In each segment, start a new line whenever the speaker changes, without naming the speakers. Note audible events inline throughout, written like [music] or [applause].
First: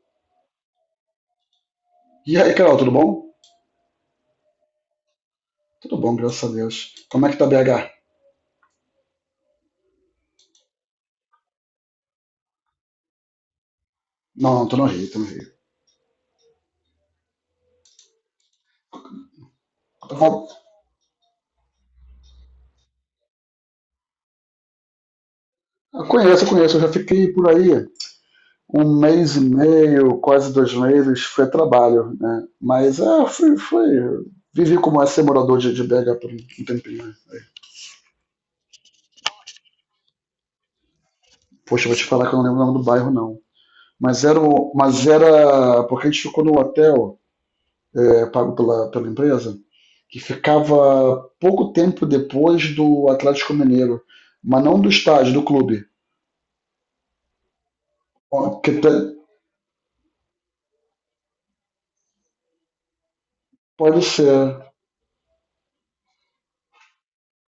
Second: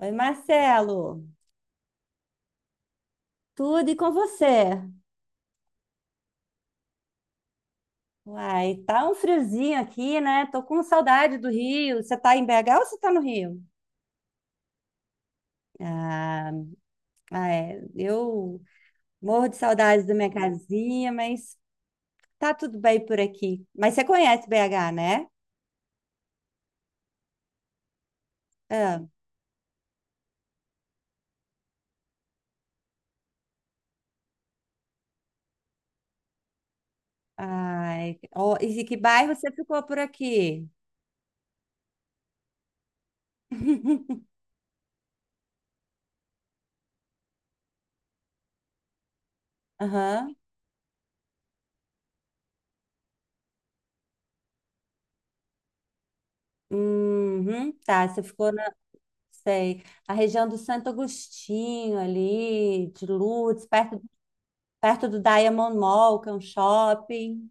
Oi, Marcelo,
E aí, Carol, tudo bom?
tudo e com você?
Tudo bom, graças a Deus. Como é que tá BH?
Uai, tá um friozinho aqui, né? Tô com saudade do Rio. Você tá em BH ou você tá no Rio?
Não, não, tô no Rio, tô no Rio.
Ah, é. Eu morro de saudades da
Tá
minha
bom.
casinha, mas tá tudo bem por aqui. Mas você conhece BH, né?
Eu conheço, eu conheço. Eu já fiquei por aí um
Ah,
mês e meio, quase 2 meses. Foi trabalho, né? Mas é, foi, foi. Vivi como é ser morador de BH por um tempinho, né?
ai, ó, e que bairro você ficou por aqui?
Poxa, vou te falar que eu não lembro o nome do bairro, não. Mas
[laughs]
era, o- mas era porque a gente ficou no hotel, pago pela empresa, que
Aham.
ficava pouco tempo depois do Atlético Mineiro, mas não do estádio, do clube.
Uhum, tá,
Ó,
sei, a região do Santo Agostinho ali, de Lourdes,
pode ser.
perto do Diamond Mall, que é um shopping.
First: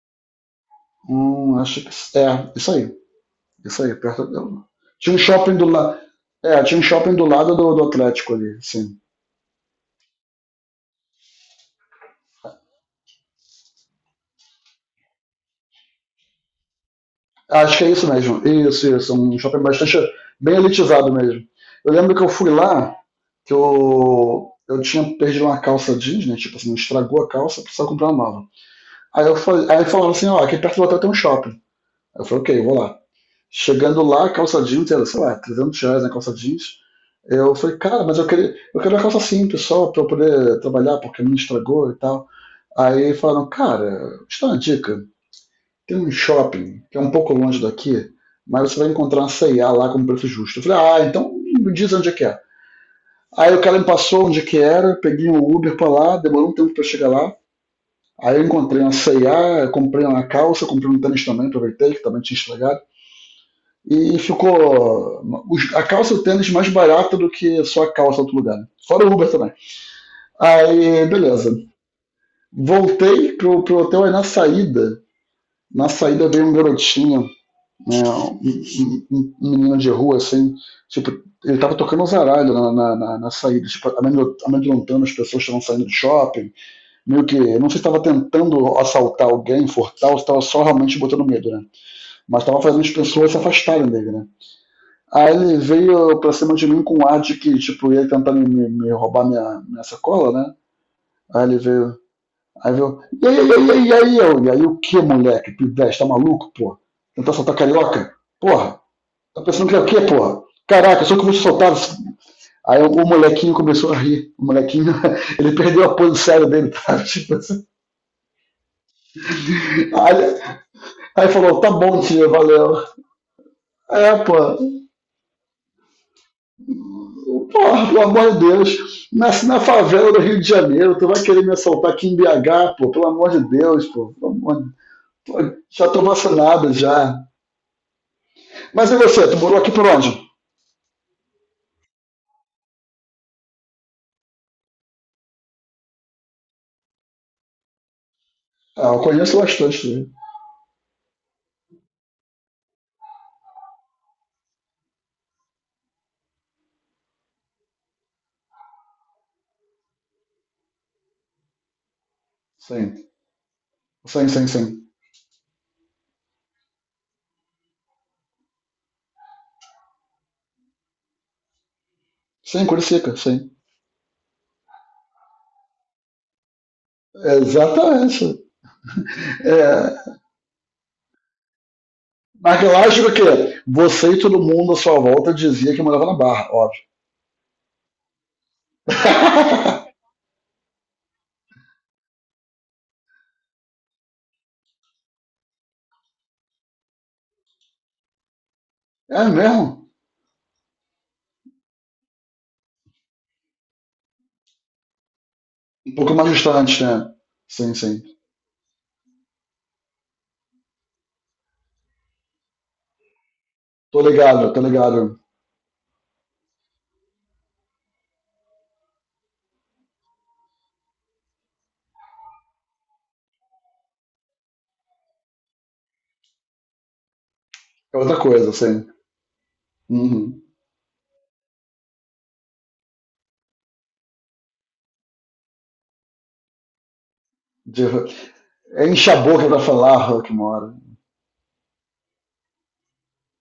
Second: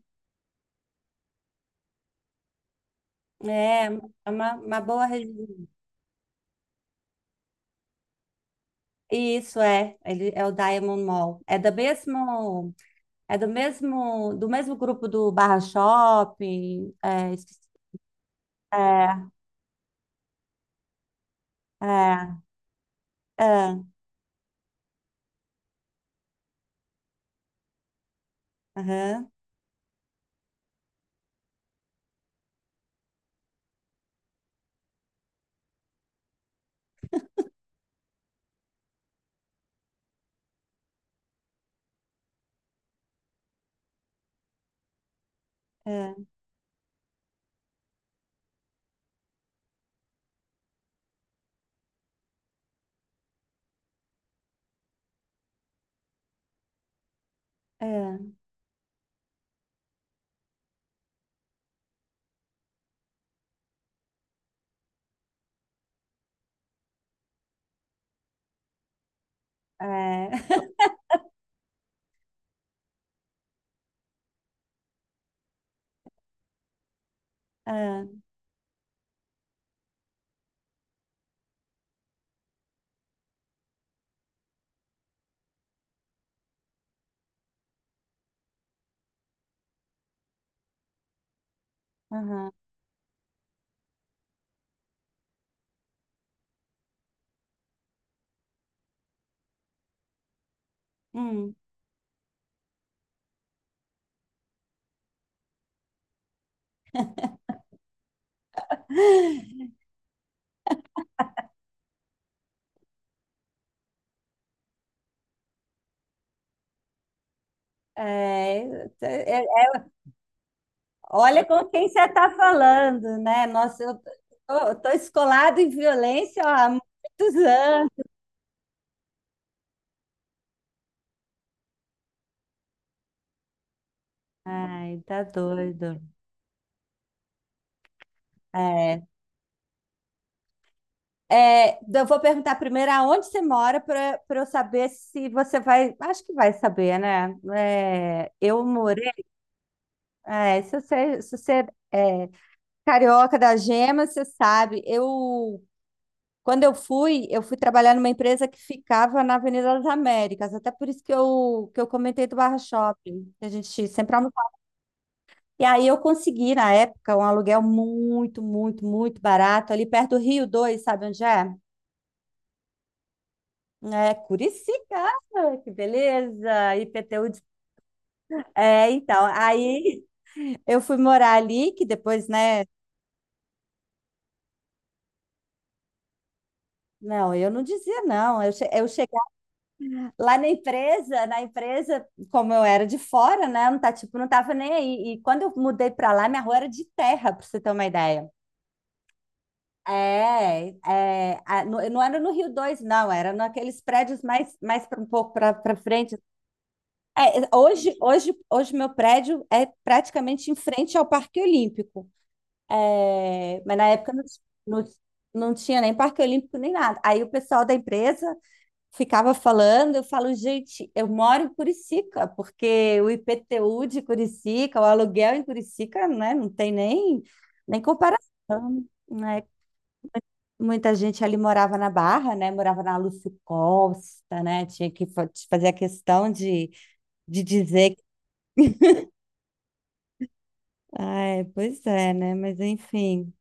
Acho que é isso aí. Isso
É,
aí,
é uma boa
tinha um shopping do
região.
lado. É, tinha um shopping do lado do Atlético ali, sim.
Isso é, ele é o Diamond Mall. É do mesmo grupo do Barra Shopping. É, esqueci-
Acho que é isso mesmo. Isso, isso.
é,
Um shopping bastante bem elitizado mesmo. Eu lembro que eu
é,
fui lá, que
é,
eu tinha perdido uma calça jeans, né? Tipo assim, estragou a calça, precisava comprar uma nova. Aí
aham,
eu falei, aí falaram assim, ó, aqui perto do hotel tem um shopping. Aí eu falei, ok, eu vou lá. Chegando lá, a calça jeans era, sei lá, 300 reais na calça jeans. Eu falei, cara, mas eu queria, eu quero uma calça simples só pra eu poder trabalhar, porque a minha estragou e tal. Aí falaram, cara, te dá uma dica. Tem um
é,
shopping que é um pouco longe daqui, mas você vai encontrar uma C&A lá com preço justo. Eu falei, ah, então me diz onde é que é. Aí o cara me passou onde que era, peguei um Uber pra lá, demorou um tempo pra eu chegar lá.
é,
Aí eu encontrei uma C&A, comprei uma calça, comprei um tênis também, aproveitei, que também tinha estragado. E ficou a calça e o tênis mais barato do que só a calça em outro lugar, né? Fora o Uber também.
é, [laughs]
Aí, beleza. Voltei pro hotel, aí na saída veio um garotinho, né,
é,
um menino de rua, assim, tipo, ele tava tocando os aralhos na saída, tipo, amedrontando as pessoas que estavam saindo do shopping, meio que, eu não sei se tava tentando assaltar alguém, furtar, ou se tava só realmente botando medo, né, mas
aham,
tava fazendo as pessoas se afastarem dele, né. Aí ele veio pra cima de mim com um ar de que, tipo, ia tentar me roubar minha sacola, né, aí
hum.
ele veio. E aí, e aí, e aí, e aí, e aí, o que, moleque, pivete, tá maluco, pô? Tentar soltar carioca? Porra, tá pensando que é o quê, porra? Caraca, só que você soltava. Aí o molequinho começou a rir. O molequinho, [laughs] ele perdeu a pose séria dele, tá? [laughs] Tipo assim.
É, é, é.
Aí, aí
Olha
falou,
com
tá
quem você
bom, tia,
está
valeu.
falando, né? Nossa,
É, pô,
tô escolado em violência ó, há muitos
porra,
anos.
pelo amor de Deus, nasci na favela do Rio de Janeiro, tu vai querer me assaltar aqui em BH, pô, pelo amor de Deus, pô, pelo amor de...
Ai, tá
já
doido.
tô vacinado já. Mas e
É,
você, tu morou aqui por onde?
é, eu vou perguntar primeiro aonde você mora para eu saber se você vai. Acho que vai saber, né? É, eu
Ah, eu
morei.
conheço bastante, sim.
Se você se você, é carioca da Gema, você sabe. Eu Quando eu fui trabalhar numa empresa que ficava na Avenida das Américas, até por isso que eu comentei do Barra
Sim,
Shopping, que a gente sempre
sim, sim.
almoçava.
Sim,
E aí eu consegui, na época, um aluguel muito, muito, muito barato, ali perto do Rio 2, sabe onde é?
sim, Curicica, sim.
É Curicica, que beleza, IPTU.
É,
De...
exatamente.
É, então, aí
É,
[laughs] eu fui morar ali, que depois,
mas
né?
eu acho que o quê? Você e todo mundo à sua volta dizia que morava na Barra, óbvio.
Não, eu não dizia não, eu cheguei
[laughs]
na empresa, como eu era de fora, né? Não tá, tipo, não tava nem aí. E quando eu mudei pra lá, minha rua era de terra, pra você ter uma ideia.
É mesmo?
É, é, a- no- não era no Rio dois, não, era naqueles prédios mais, um pouco para
Um pouco
frente.
mais distante, né?
É,
Sim, sim.
hoje meu prédio é praticamente em frente ao Parque Olímpico. É, mas na
Tô
época não,
ligado, tô
não,
ligado.
não tinha nem Parque Olímpico nem nada. Aí o pessoal da empresa ficava falando, eu falo, gente, eu moro em Curicica, porque o IPTU de Curicica, o aluguel em Curicica, né, não tem nem, nem
É outra coisa, sim.
comparação, né?
Uhum.
Muita gente ali morava na Barra, né? Morava na Lúcio Costa, né? Tinha que fa- fazer de dizer que...
De- É, enche a boca pra falar, Rock mora.
Ai, pois é, né? Mas enfim.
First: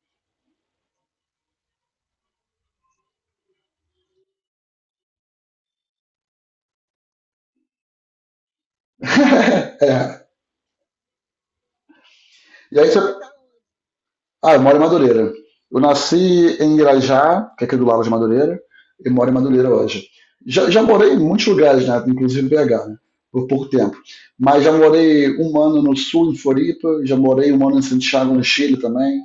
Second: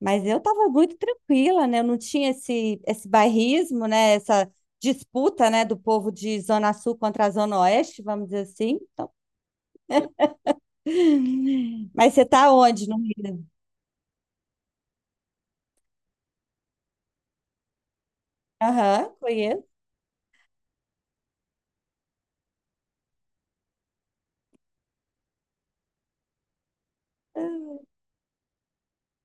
Mas eu tava muito tranquila, né? Eu não tinha esse bairrismo, né? Essa disputa, né? Do povo de Zona Sul contra a Zona Oeste, vamos dizer assim. Então,
[laughs] É.
[laughs] mas você tá
E
onde
aí
no
você
Rio?
Ah, eu moro em Madureira. Eu nasci em Irajá, que é aqui do lado de Madureira, e
Aham,
moro em
conheço.
Madureira hoje. Já morei em muitos lugares, né? Inclusive em BH, né? Por pouco tempo. Mas já morei um ano no sul, em Floripa, já morei um ano em Santiago, no Chile também.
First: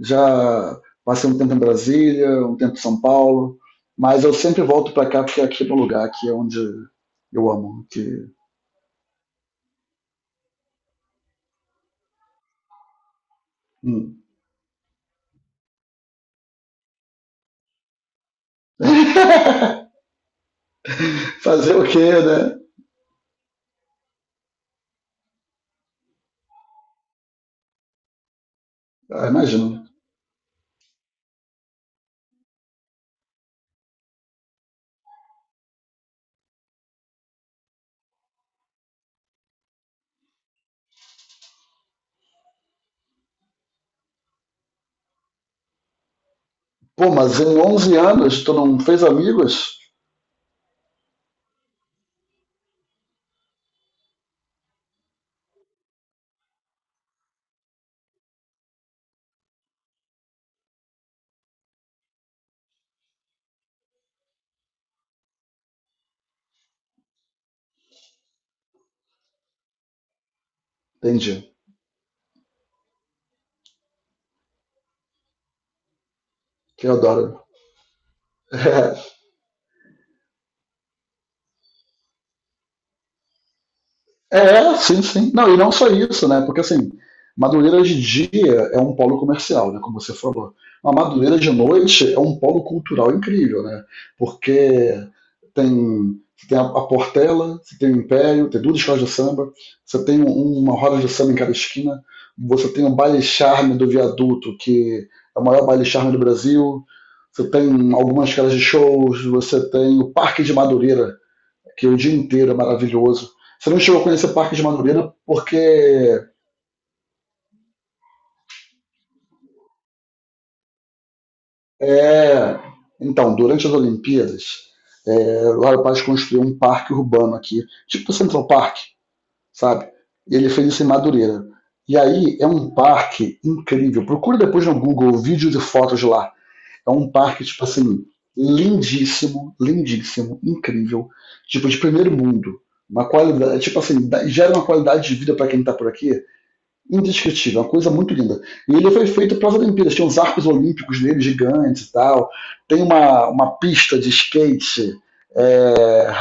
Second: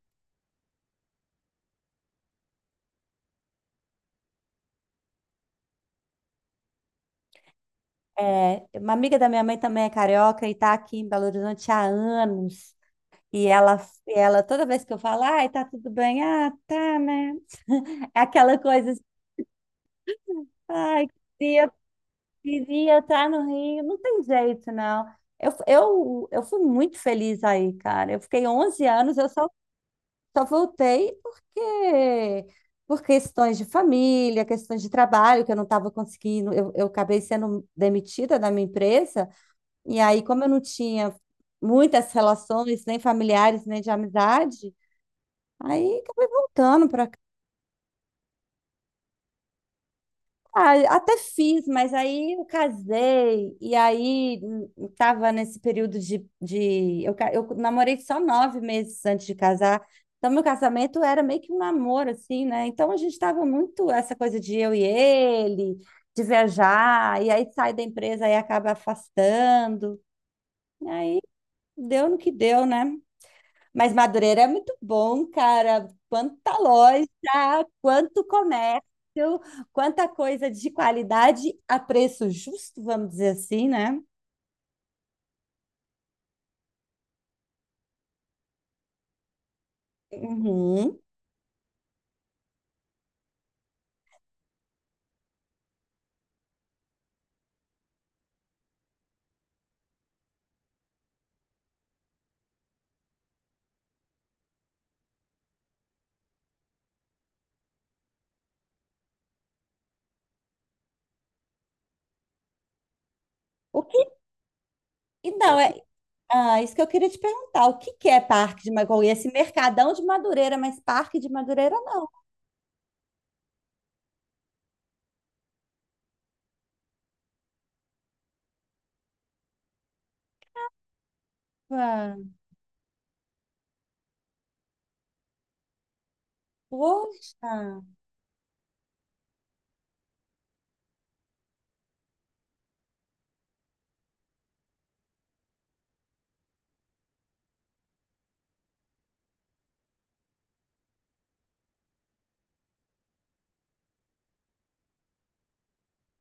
Já passei um tempo em Brasília, um tempo em São Paulo. Mas eu sempre volto pra cá porque aqui é meu lugar, aqui é onde eu amo. Que...
É, uma amiga da minha mãe também é carioca e tá aqui em Belo Horizonte há anos. E ela,
Hum.
ela toda vez que eu falo, ai, tá tudo bem? Ah, tá, né? É aquela coisa, assim, ai, queria,
Fazer o quê, né?
queria estar no Rio. Não tem jeito, não. Eu fui muito feliz aí, cara. Eu fiquei 11 anos,
Ah,
eu só
imagino.
só voltei porque por questões de família, questões de trabalho, que eu não estava conseguindo, eu acabei sendo demitida da minha empresa, e aí, como eu não tinha muitas relações, nem familiares, nem de amizade, aí acabei voltando para...
Pô, mas em 11 anos tu não fez amigos?
Ah, até fiz, mas aí eu casei, e aí tava nesse período de eu namorei só 9 meses antes de casar, então meu casamento era meio que um namoro, assim, né? Então a gente tava muito essa coisa de eu e ele, de viajar, e aí sai da empresa e acaba afastando, e aí
Entendi.
deu no que deu, né? Mas Madureira é muito bom, cara. Quanta
Que eu
loja,
adoro.
quanto comércio,
[laughs]
quanta coisa de qualidade a preço justo, vamos dizer assim, né?
É, sim, sim. Não, e não só isso, né? Porque assim, Madureira de dia é um polo comercial, né? Como você falou. A
Uhum.
Madureira de noite é um polo cultural incrível, né? Porque você tem a Portela, você tem o Império, tem duas escolas de samba, você tem uma roda de samba em cada esquina, você tem o baile charme do viaduto, que é o maior baile charme do Brasil, você tem algumas casas de shows, você tem o Parque de Madureira, que o dia inteiro é maravilhoso. Você não
O
chegou a
que
conhecer o Parque de Madureira porque
então é ah, isso que eu queria te perguntar. O que que é Parque de Madureira? Esse mercadão de Madureira, mas Parque de Madureira não.
é. Então, durante as Olimpíadas, o Lauro Paz construiu um parque urbano aqui, tipo o Central Park, sabe? E ele fez isso em Madureira. E
Ah,
aí é um parque incrível. Procura depois no Google vídeos e fotos de lá. É um parque, tipo
poxa.
assim, lindíssimo, lindíssimo, incrível. Tipo, de primeiro mundo. Uma qualidade, tipo assim, gera uma qualidade de vida para quem tá por aqui indescritível, uma coisa muito linda. E ele foi feito para as Olimpíadas, tem uns arcos olímpicos nele gigantes e tal, tem uma pista de skate, é,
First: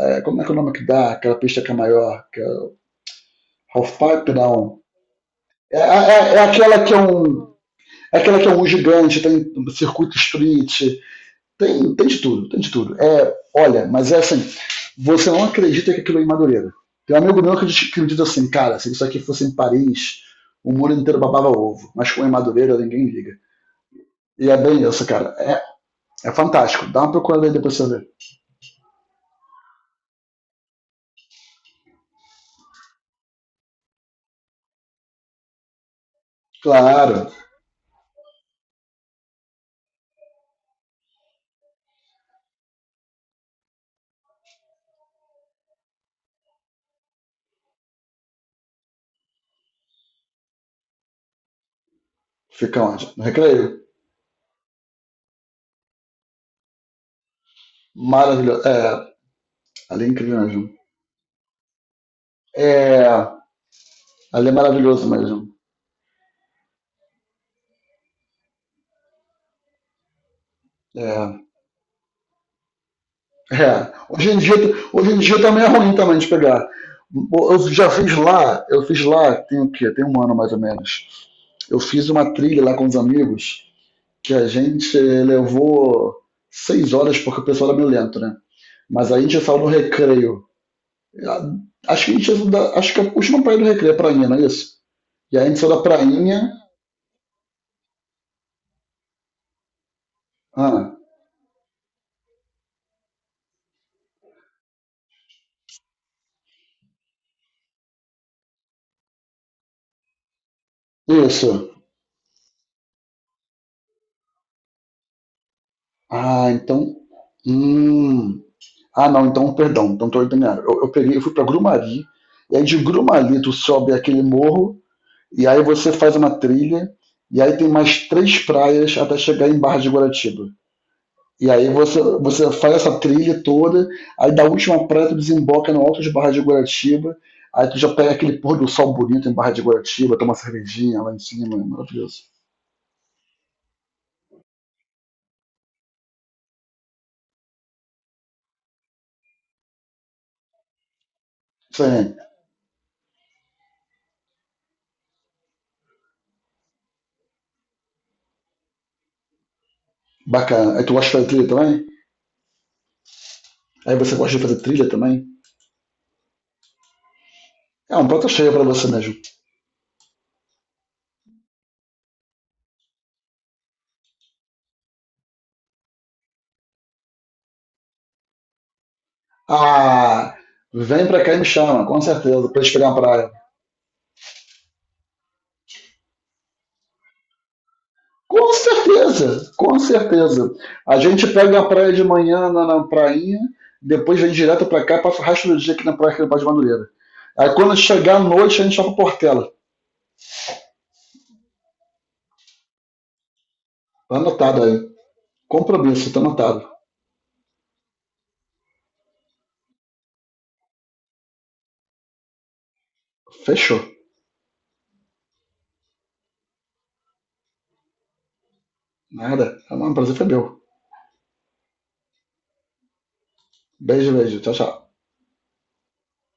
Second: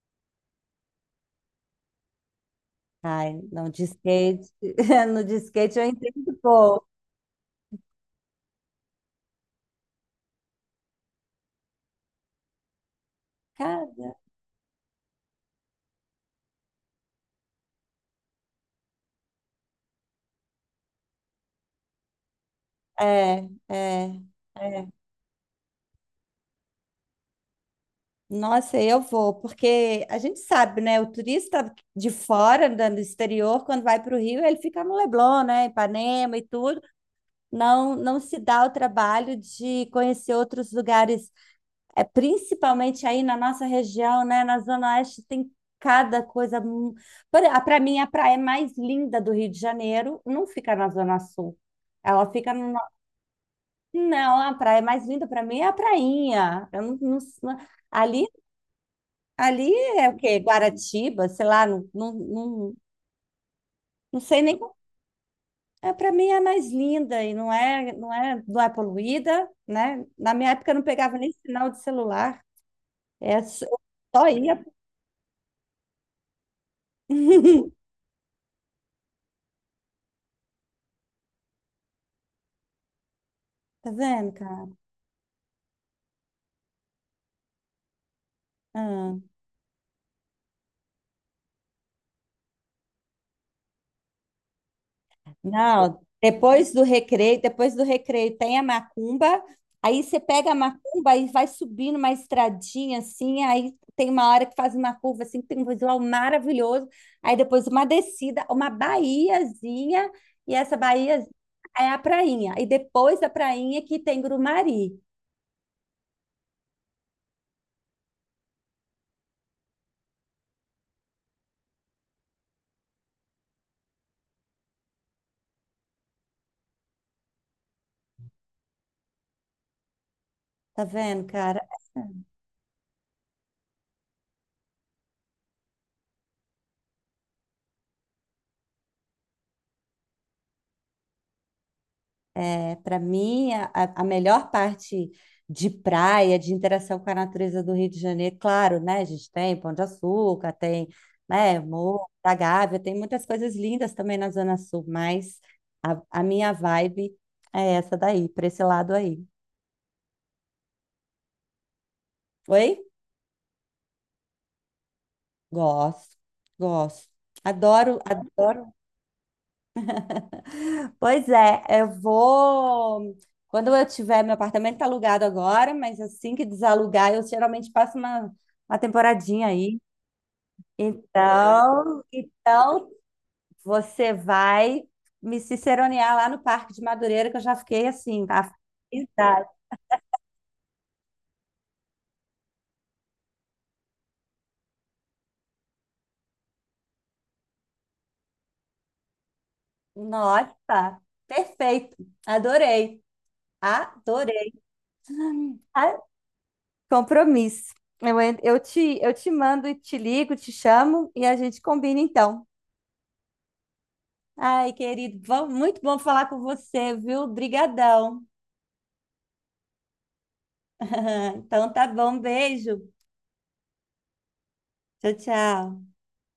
como é que é o nome que dá, aquela pista que é maior, que é
Ai, não de
Halfpipe,
skate,
não.
[laughs] no de
É,
skate eu
é-
entendo
é aquela
pouco.
que é um É aquela que é um gigante, tem um circuito street. Tem de tudo, tem de tudo. É, olha, mas
Cara,
é assim, você não acredita que aquilo é em Madureira. Tem um amigo meu que diz assim, cara, se isso aqui fosse em Paris, o mundo inteiro babava ovo, mas com em Madureira ninguém liga.
é, é.
E é bem
É.
isso, cara. É fantástico. Dá uma procurada aí depois pra você ver.
Nossa, eu vou, porque a gente sabe, né? O turista de fora, da- do exterior, quando vai para o Rio, ele fica no Leblon, né? Ipanema e tudo.
Claro.
Não, não se dá o trabalho de conhecer outros lugares, é, principalmente aí na nossa região, né? Na Zona Oeste tem cada coisa. Para mim, a praia mais linda do Rio de Janeiro não fica na Zona Sul. Ela fica no...
Fica onde? No Recreio?
Não, a praia mais linda para mim é a prainha. Eu não, não- não- ali
Maravilhoso. É,
ali
ali
é
é
o quê?
incrível mesmo.
Guaratiba, sei lá, não, não, não,
É,
não sei
ali é
nem.
maravilhoso mesmo.
É, para mim é mais linda e não é, não é poluída, né? Na minha época eu não pegava nem
É,
sinal de celular. É só, eu
É,
só
hoje em dia,
ia.
hoje em dia também é ruim também de pegar. Eu
[laughs]
já fiz lá, eu fiz lá, tem o quê? Tem um ano mais ou menos. Eu fiz uma trilha lá com os amigos
Tá vendo,
que a
cara?
gente levou 6 horas porque o pessoal era meio lento, né? Mas
Ah.
aí a gente saiu no recreio. Ah, acho que a última praia do recreio é prainha, não é isso? E aí a gente saiu da
Não,
prainha.
depois do recreio tem a macumba, aí você pega a
Ah,
macumba e vai subindo uma estradinha assim, aí tem uma hora que faz uma curva assim, que tem um visual maravilhoso, aí depois uma descida, uma baiazinha, e essa baía
isso.
é a prainha, e depois da prainha que tem Grumari,
Ah, então. Hum. Ah, não, então, perdão, então estou ordenado. Eu peguei, eu fui para Grumari, e aí de Grumari tu sobe aquele morro, e aí você faz uma trilha, e aí tem mais três praias até chegar em Barra de Guaratiba.
tá vendo,
E
cara?
aí você faz essa trilha toda, aí da última praia tu desemboca no alto de Barra de Guaratiba, aí tu já pega aquele pôr do sol bonito em Barra de Guaratiba, toma uma cervejinha lá em cima, é maravilhoso.
É, para mim, a melhor parte de praia, de interação com a natureza do Rio de Janeiro, claro, né? A gente tem Pão de Açúcar, tem, né,
Isso
Morro
aí,
da Gávea, tem muitas coisas lindas também na Zona Sul, mas a minha vibe é essa daí, para esse lado aí.
bacana. Aí tu gosta de fazer trilha também?
Oi?
Aí você gosta de fazer trilha também?
Gosto, gosto.
É
Adoro,
um prato cheio pra
adoro.
você mesmo.
Pois é, eu vou. Quando eu tiver, meu apartamento está alugado agora, mas assim que desalugar, eu geralmente passo uma temporadinha aí.
Ah, vem pra cá e me chama, com
Então,
certeza, pra gente pegar
então
uma praia.
você vai me ciceronear lá no Parque de Madureira, que eu já fiquei assim, a
Com
felicidade.
certeza, com certeza. A gente pega a praia de manhã na prainha, depois vem direto pra cá e passa o resto do dia aqui na praia aqui no Bar de Madureira. Aí quando chegar à noite, a gente vai pra Portela.
Nossa, perfeito. Adorei.
Tá
Adorei.
anotado aí.
Ah,
Compromisso, tá anotado.
compromisso. Eu te mando e te ligo, te chamo e a gente combina então.
Fechou.
Ai, querido, bom- muito bom falar com você, viu? Brigadão.
Nada. O prazer foi meu.
[laughs] Então tá bom, beijo.
Beijo, beijo. Tchau, tchau.
Tchau, tchau.